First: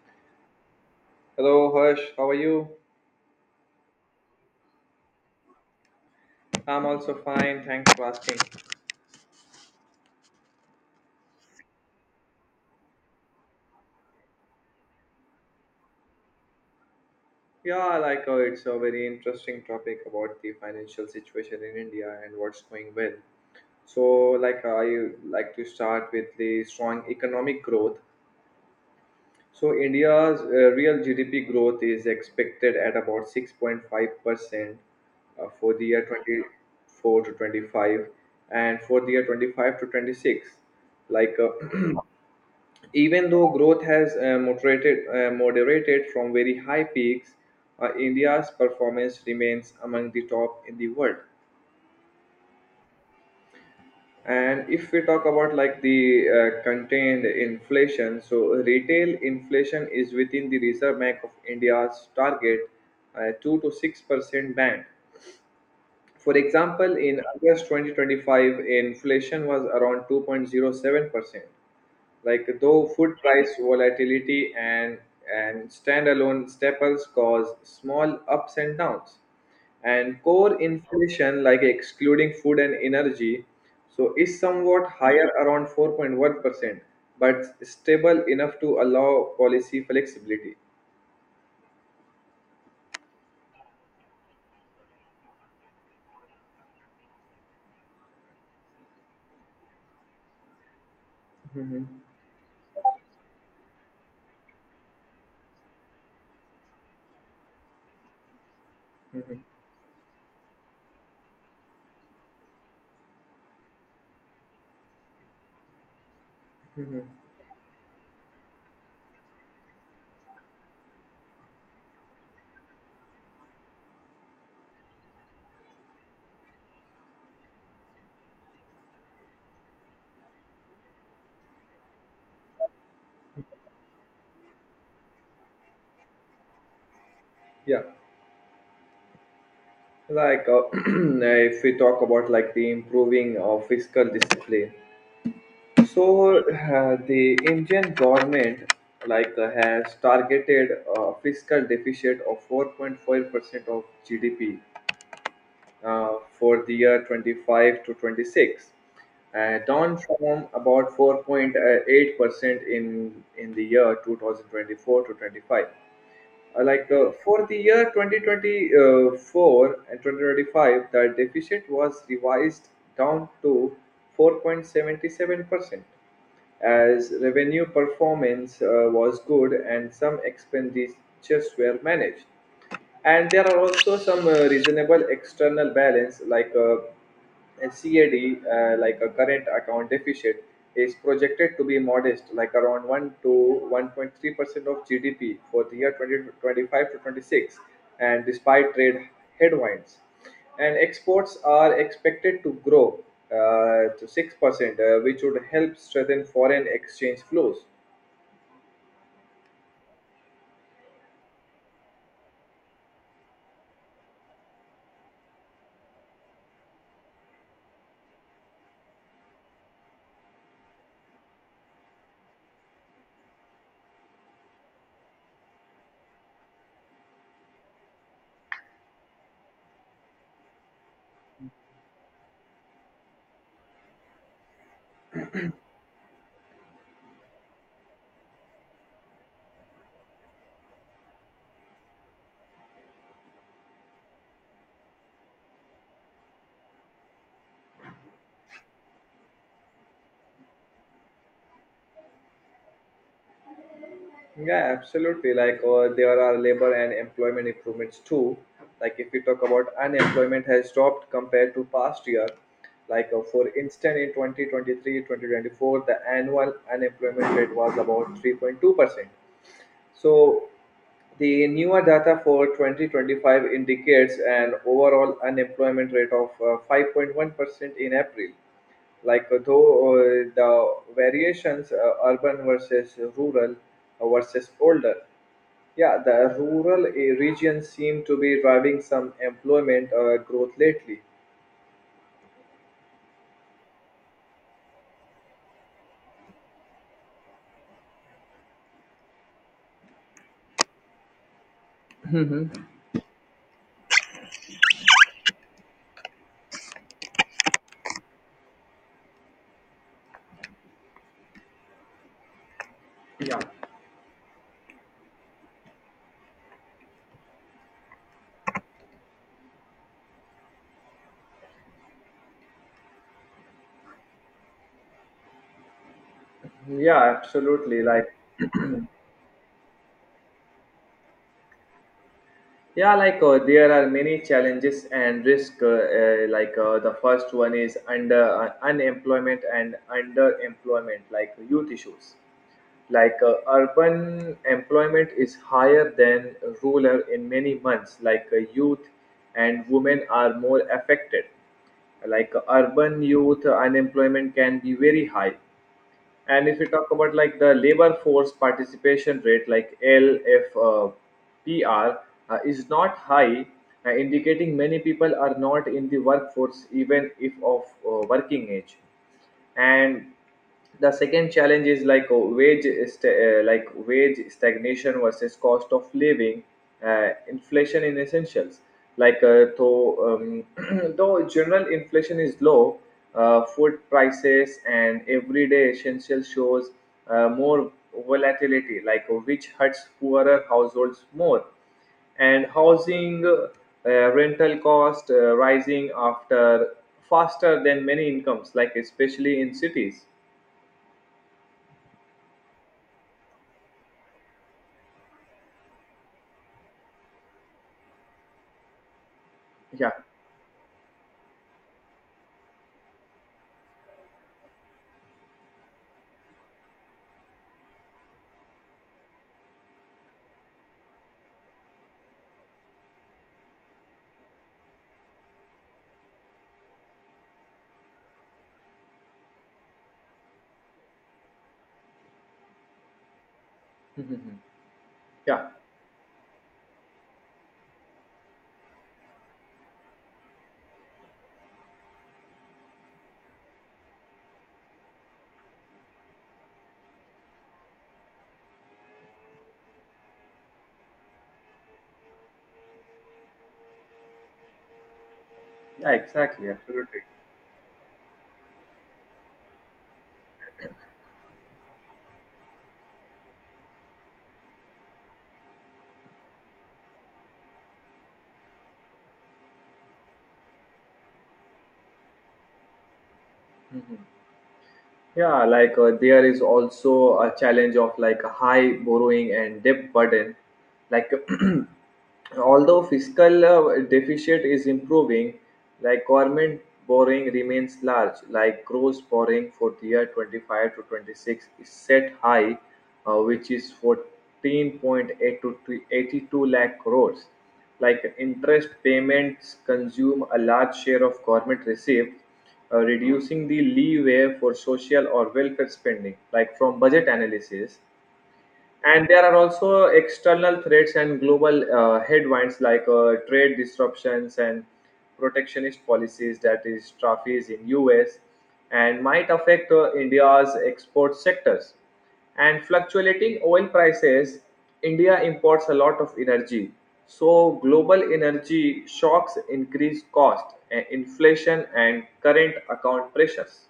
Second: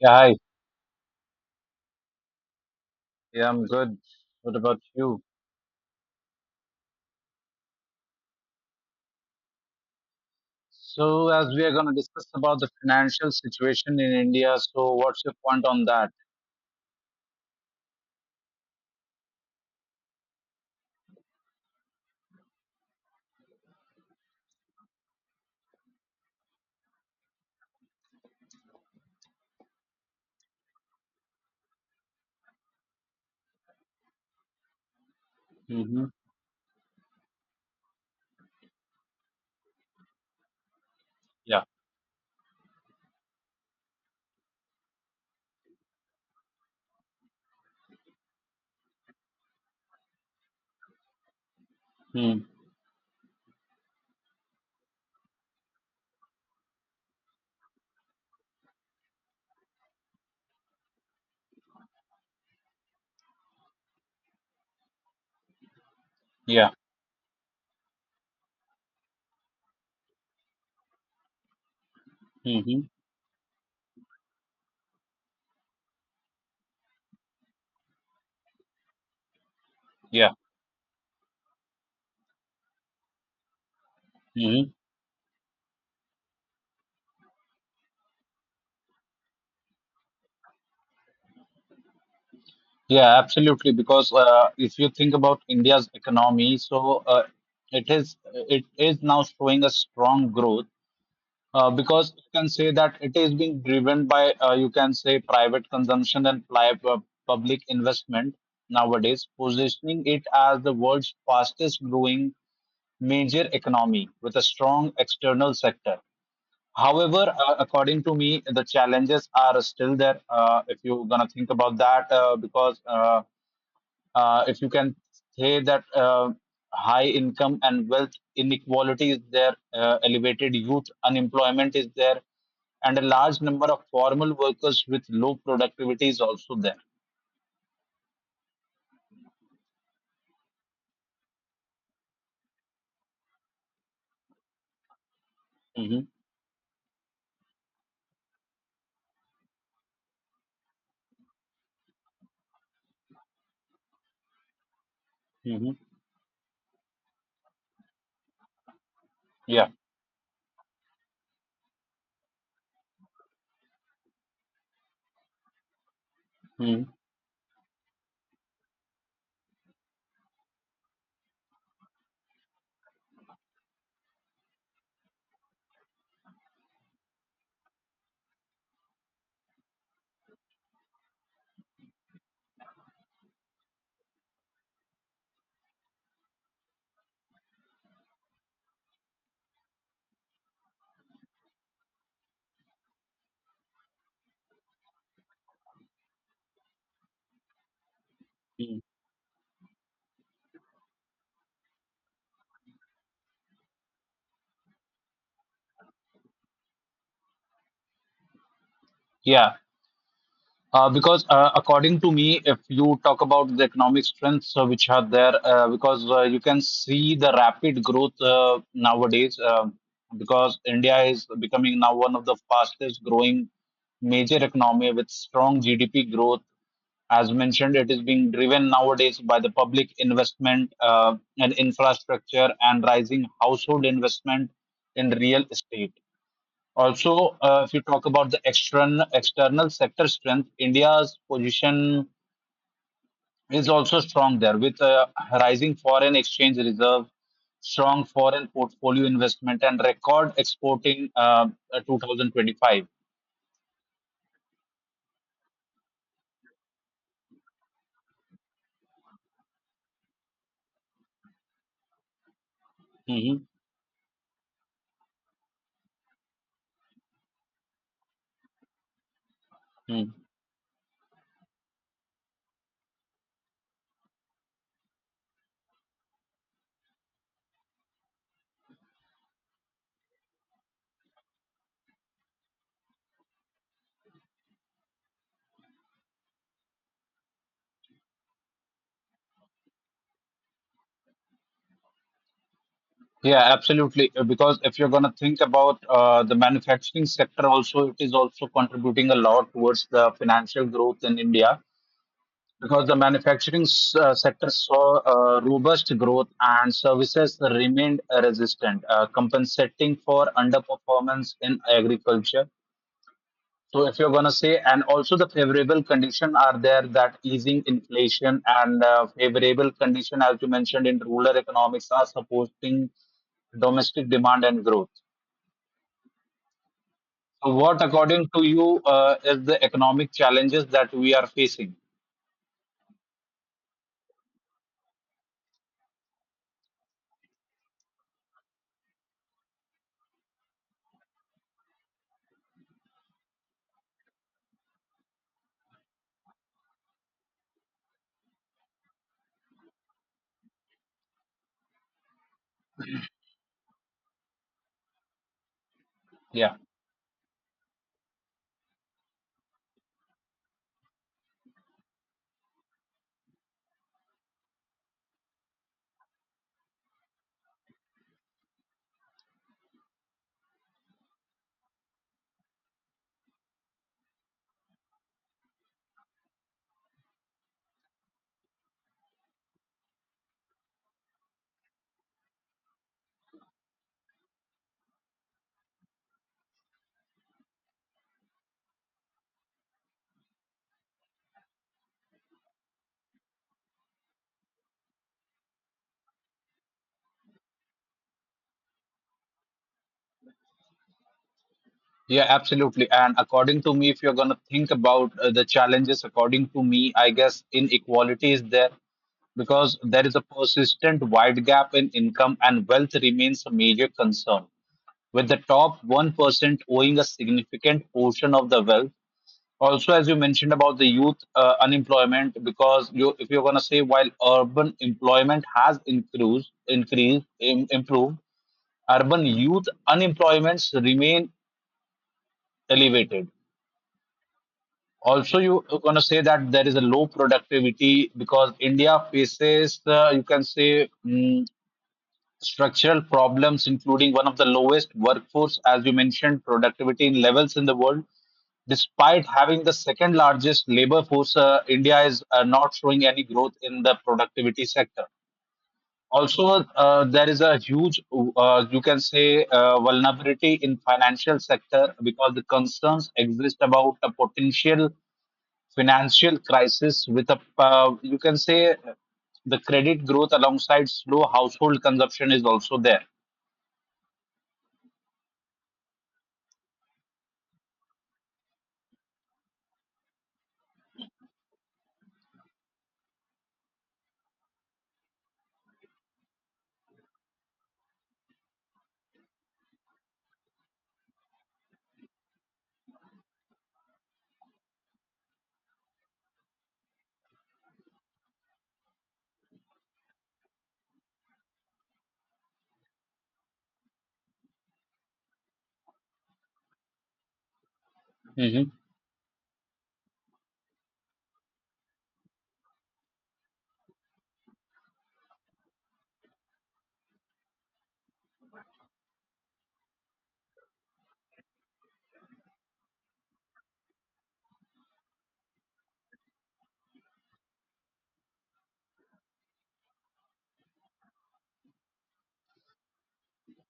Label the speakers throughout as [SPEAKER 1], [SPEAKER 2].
[SPEAKER 1] Yeah, hi.
[SPEAKER 2] Hello, Harsh. How are you?
[SPEAKER 1] Yeah, I'm good. What about you?
[SPEAKER 2] I'm also fine. Thanks for asking.
[SPEAKER 1] So, as we are going to discuss about the financial situation in India, so what's your point on that?
[SPEAKER 2] Yeah, it's a very interesting topic about the financial situation in India and what's going well. So, like I like to start with the strong economic growth. So, India's real GDP growth is expected at about 6.5 percent for the
[SPEAKER 1] Mm-hmm.
[SPEAKER 2] year 24 to 25 and for the year 25 to 26 like
[SPEAKER 1] Yeah.
[SPEAKER 2] uh, even though growth has moderated from very high peaks, India's performance remains among the top in the world.
[SPEAKER 1] Mm.
[SPEAKER 2] And if we talk about the contained inflation, so retail inflation is within the Reserve Bank of India's target 2 to 6 percent band. For
[SPEAKER 1] Yeah.
[SPEAKER 2] example, in August 2025, inflation was around 2.07 percent,
[SPEAKER 1] Mm-hmm.
[SPEAKER 2] though food price volatility and standalone staples cause small ups and downs, and
[SPEAKER 1] Yeah.
[SPEAKER 2] core inflation, like excluding food and energy, so is
[SPEAKER 1] Mm-hmm.
[SPEAKER 2] somewhat higher around 4.1%, but stable enough to allow policy flexibility.
[SPEAKER 1] Yeah, absolutely. Because if you think about India's economy, so it is now showing a strong growth
[SPEAKER 2] Mhm.
[SPEAKER 1] because you can say that it is being driven by you can say private consumption and public investment nowadays,
[SPEAKER 2] Mhm.
[SPEAKER 1] positioning it as the world's fastest growing major economy with a strong external sector.
[SPEAKER 2] Mhm.
[SPEAKER 1] However, according to me, the challenges are still there. If you're gonna think about that, because if you can say that high income and wealth inequality is there, elevated youth unemployment is there, and a large number of formal workers with low productivity is also there.
[SPEAKER 2] yeah like uh, if we talk about like the improving of fiscal discipline,
[SPEAKER 1] Hmm.
[SPEAKER 2] so the Indian government has targeted a fiscal deficit of 4.5 percent of GDP
[SPEAKER 1] Hmm.
[SPEAKER 2] for the year 25 to 26,
[SPEAKER 1] Yeah.
[SPEAKER 2] down from about 4.8 percent in the year 2024 to 25.
[SPEAKER 1] Mhm.
[SPEAKER 2] For the year 2024 and 2025, the deficit was revised down to 4.77 percent, as revenue performance was good and some expenditures were managed. And there are also some reasonable external balance, and CAD, like a current account deficit, is projected to be modest, like around 1 to 1.3 percent of GDP for the year 2025 to 26, and despite
[SPEAKER 1] Mhm.
[SPEAKER 2] trade headwinds, and exports are expected to grow to 6 percent, which would help strengthen foreign exchange flows.
[SPEAKER 1] Yeah. Because according to me, if you talk about the economic strengths which are there, because you can see the rapid growth because India is becoming now one of the fastest growing major economy with strong GDP growth. As mentioned, it is being driven nowadays by the public investment and infrastructure and rising household investment in real estate. Also, if you talk about the external sector strength, India's position is also strong there with a rising foreign exchange reserve, strong foreign portfolio investment, and record exporting 2025.
[SPEAKER 2] Yeah, absolutely. There are labor and employment improvements too. Like if we talk about unemployment has dropped compared to past year.
[SPEAKER 1] Hmm.
[SPEAKER 2] For instance, in 2023, 2024, the annual unemployment rate was about 3.2%.
[SPEAKER 1] Mm.
[SPEAKER 2] So the newer data for 2025 indicates an overall unemployment rate of 5.1% in April. Like though The variations, urban versus rural versus older. Yeah, the rural regions seem to be driving some employment growth lately.
[SPEAKER 1] Yeah, absolutely. Because if you're going to think about the manufacturing sector, also it is also contributing a lot towards the financial growth in India, because the sector saw robust growth and services remained resistant, compensating for underperformance in agriculture.
[SPEAKER 2] Yeah.
[SPEAKER 1] So, if you're going to say, and also the favorable condition are there, that easing inflation and favorable condition, as you mentioned, in rural economics are supporting domestic demand and growth.
[SPEAKER 2] Yeah,
[SPEAKER 1] So,
[SPEAKER 2] absolutely.
[SPEAKER 1] what
[SPEAKER 2] Like,
[SPEAKER 1] according to you is the economic challenges that we are facing?
[SPEAKER 2] there are many challenges and risk. The first one is under unemployment and underemployment, like youth issues. Urban employment is higher than rural in many months. Youth and women are more affected. Urban youth unemployment can be very high, and
[SPEAKER 1] Yeah.
[SPEAKER 2] if we talk about like the labor force participation rate, like LFPR, is not high, indicating many people are not in the workforce even if of working age. And the second challenge is like wage stagnation versus cost of living, inflation in essentials. Like uh, though, um, though general inflation is low, food prices and everyday essentials shows more volatility, which hurts poorer households more. And housing rental cost rising after faster than many incomes, like especially in cities.
[SPEAKER 1] Yeah, absolutely. And according to me, if you're going to think about the challenges, according to me, I guess inequality is there, because
[SPEAKER 2] Yeah.
[SPEAKER 1] there is a persistent wide gap in income and wealth remains a major concern, with the top 1% owing a significant portion of the wealth. Also, as you mentioned about the youth unemployment, because you, if you're going to say while urban employment has improved, urban youth unemployments remain elevated. Also,
[SPEAKER 2] Yeah,
[SPEAKER 1] you are going to say that there is a low productivity because India faces, you can say, structural problems, including one of the lowest workforce, as you mentioned, productivity in levels in the world. Despite having the second largest labor force, India is not showing any growth in the productivity sector.
[SPEAKER 2] yeah,
[SPEAKER 1] Also,
[SPEAKER 2] exactly, absolutely.
[SPEAKER 1] there is a huge, you can say, vulnerability in financial sector, because the concerns exist about a potential financial crisis with a you can say the credit growth alongside slow household consumption is also there.
[SPEAKER 2] There is also a challenge of like high borrowing and debt burden. Like although fiscal deficit is improving, like government borrowing remains large, like gross borrowing for the year 25 to 26 is set high, which is 14.8 to 82 lakh crores. Like interest payments consume a large share of government receipts, reducing the leeway for social or welfare spending, like from budget analysis.
[SPEAKER 1] Mm-hmm.
[SPEAKER 2] And there are also external threats and global headwinds, trade disruptions and protectionist policies, that is tariffs in US, and might affect India's export sectors. And fluctuating oil prices, India imports a lot of energy. So global energy shocks increase cost, inflation and current account pressures.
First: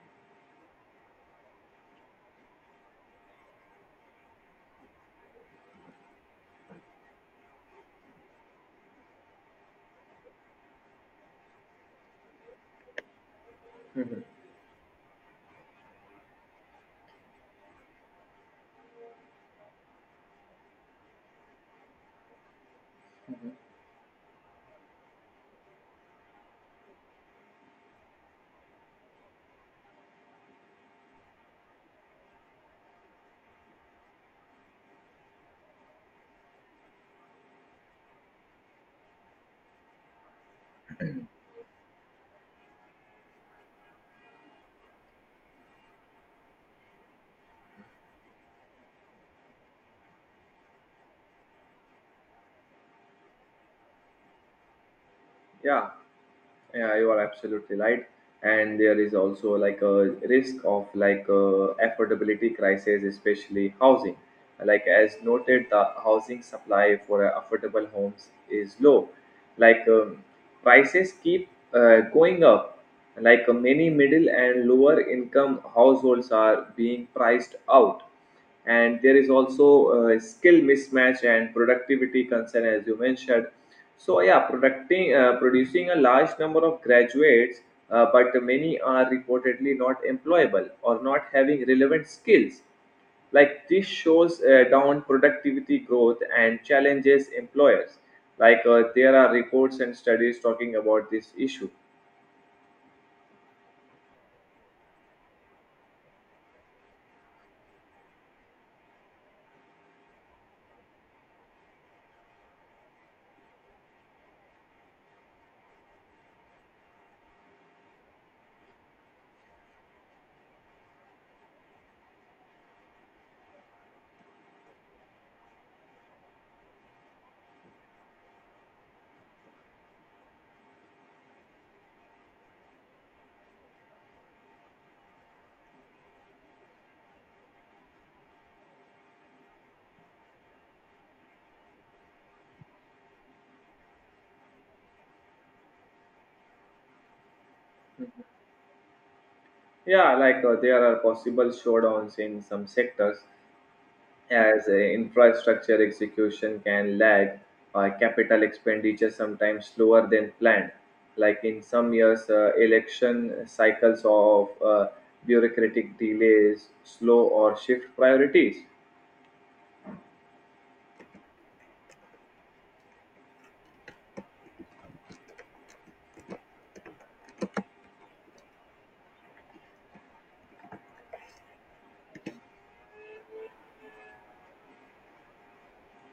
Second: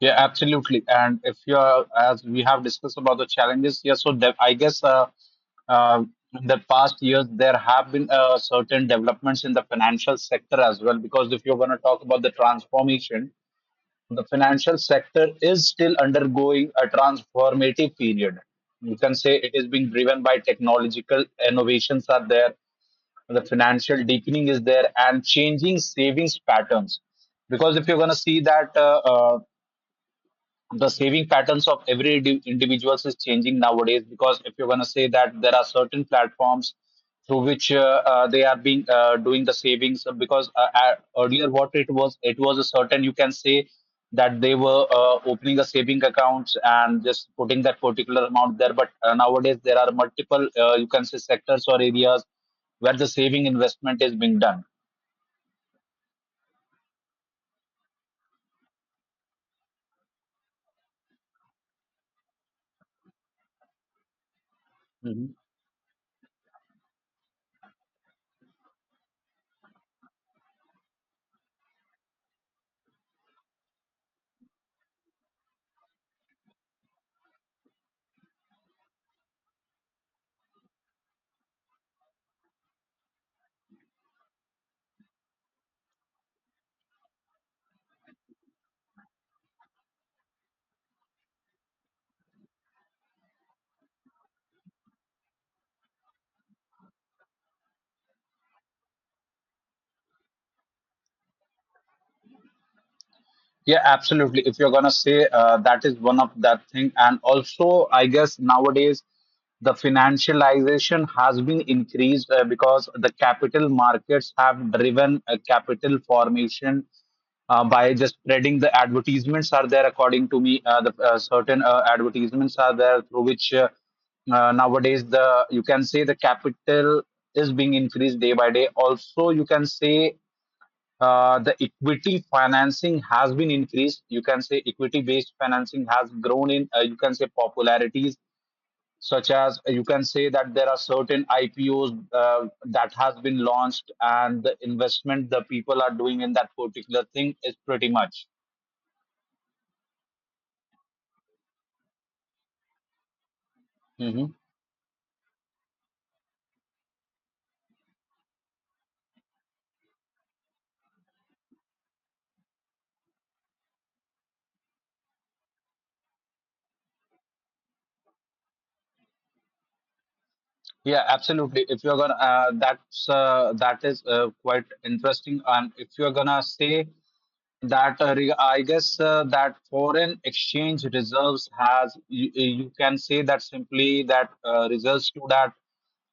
[SPEAKER 1] Yeah, absolutely. And if you are, as we have discussed about the challenges, yeah, uh, in the past years there have been certain developments in the financial sector as well. Because if you're going to talk about the transformation, the financial sector is still undergoing a transformative period. You can say it is being driven by technological innovations are there, the financial deepening is there, and changing savings patterns. Because if you're going to see that the saving patterns of every individuals is changing nowadays, because if you're going to say that there are certain platforms through which they are being doing the savings because earlier what it was a certain, you can say, that they were opening a saving accounts and just putting that particular amount there, but nowadays there are multiple you can say sectors or areas where the saving investment is being done.
[SPEAKER 2] Yeah. Yeah, you are absolutely right. And there is also like a risk of affordability crisis, especially housing. Like as noted, the housing supply for affordable homes is low. Like um, Prices keep going up. Many middle and lower income households are being priced out, and there is also skill mismatch and productivity concern, as you mentioned. So yeah, producting producing a large number of graduates, but many are reportedly not employable or not having relevant skills. This shows down productivity growth and challenges employers. There are reports and studies talking about this issue.
[SPEAKER 1] Yeah, absolutely. If you're gonna say that is one of that thing, and also I guess nowadays the financialization has been increased because the capital markets have driven capital formation by just spreading the advertisements are there, according to me the certain advertisements are there through which nowadays the, you can say, the capital is being increased day by day. Also you can say the equity financing has been increased. You can say equity based financing has grown in, you can say, popularities, such as you can say that there are certain IPOs that has been launched and the investment the people are doing in that particular thing is pretty much.
[SPEAKER 2] There are possible showdowns in some sectors,
[SPEAKER 1] Hmm.
[SPEAKER 2] as infrastructure execution can lag, capital expenditure sometimes slower than planned. Like in some years, election cycles of bureaucratic delays slow or shift priorities.
[SPEAKER 1] Yeah, absolutely. If you're gonna, that's That is quite interesting. And if you're gonna say that that foreign exchange reserves has, you can say that simply that reserves to that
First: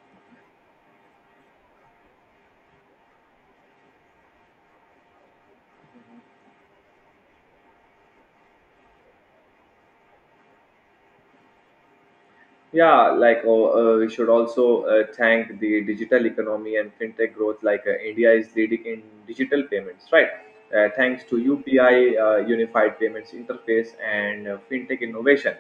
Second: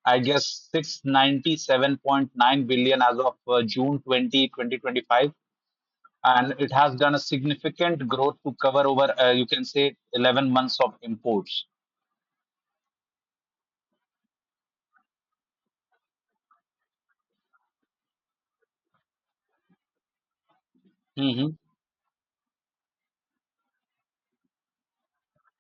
[SPEAKER 1] I guess 697.9 billion as of June 20th, 20, 2025, and it has done a significant growth to cover over you can say 11 months of imports.
[SPEAKER 2] Yeah, we should also thank the digital economy and fintech growth. India is leading in digital payments, right? Thanks to UPI, Unified Payments Interface, and fintech innovation.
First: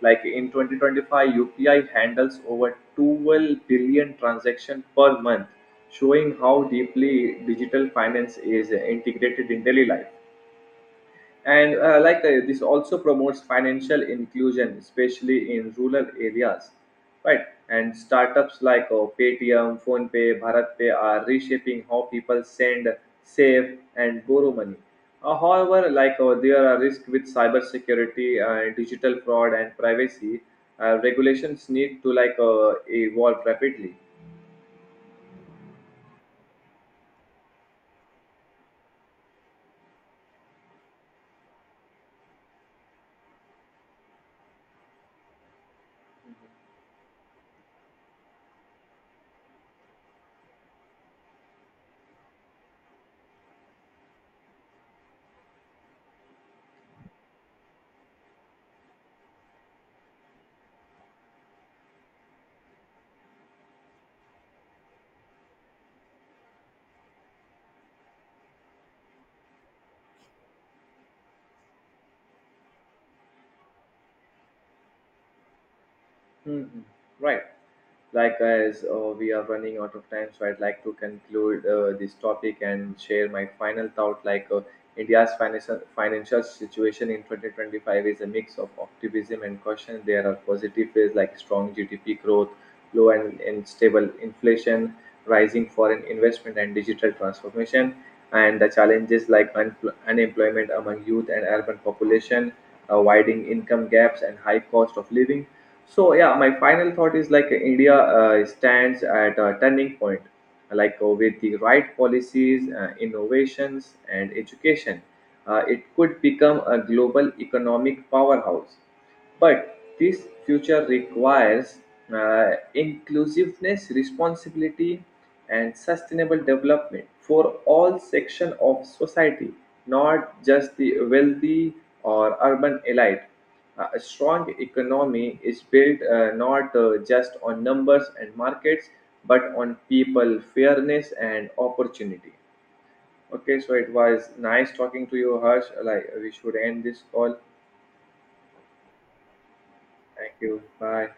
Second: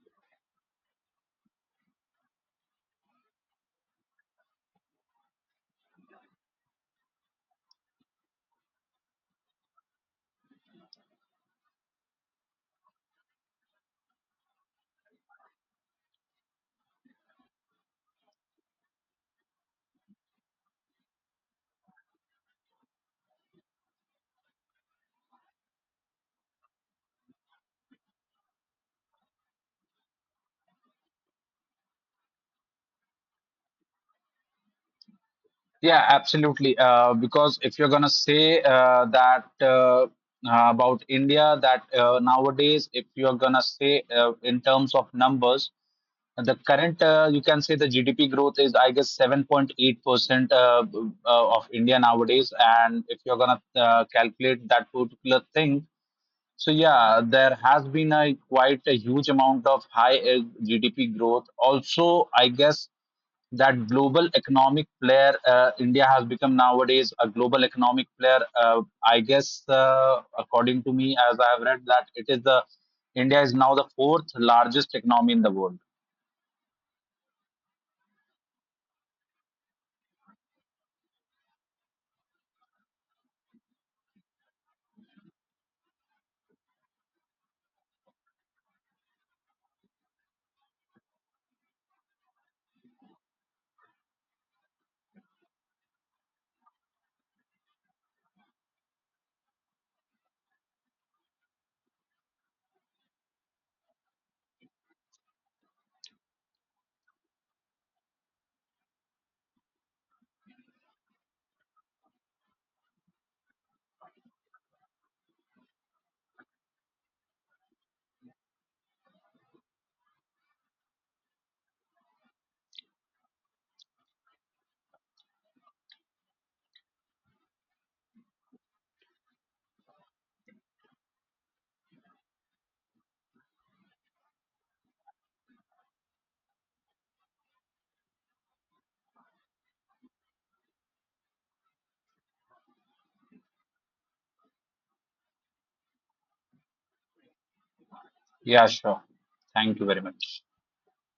[SPEAKER 2] In 2025, UPI handles over 12 billion transactions per month, showing how deeply digital finance is integrated in daily life. And this also promotes financial inclusion, especially in rural areas, right? And startups like Paytm, PhonePe, Bharatpay are reshaping how people send, save and borrow money. However, there are risks with cybersecurity, digital fraud and privacy. Regulations need to evolve rapidly.
[SPEAKER 1] Yeah, absolutely. Because if you're gonna say that About India, that nowadays, if you're gonna say in terms of numbers, the current, you can say, the GDP growth is I guess 7.8% of India nowadays, and if you're gonna calculate that particular thing. So yeah, there has been a quite a huge amount of high GDP growth. Also, I guess that global economic player, India has become nowadays a global economic player. I guess, according to me, as I have read, that it is the India is now the fourth largest economy in the world.
[SPEAKER 2] Mhm. Right, as we are running out of time, so I'd like to conclude this topic and share my final thought. India's financial situation in 2025 is a mix of optimism and caution. There are positive ways like strong GDP growth, low and stable inflation, rising foreign investment, and digital transformation, and the challenges like unemployment among youth and urban population, widening income gaps, and high cost of living. So yeah, my final thought is like India stands at a turning point, with the right policies, innovations, and education, it could become a global economic powerhouse. But this future requires inclusiveness, responsibility, and sustainable development for all sections of society, not just the wealthy or urban elite. A strong economy is built not just on numbers and markets, but on people, fairness, and opportunity. Okay, so it was nice talking to you, Harsh. Like we should end this call.
[SPEAKER 1] Yeah, sure. Thank you very
[SPEAKER 2] Thank
[SPEAKER 1] much.
[SPEAKER 2] you. Bye.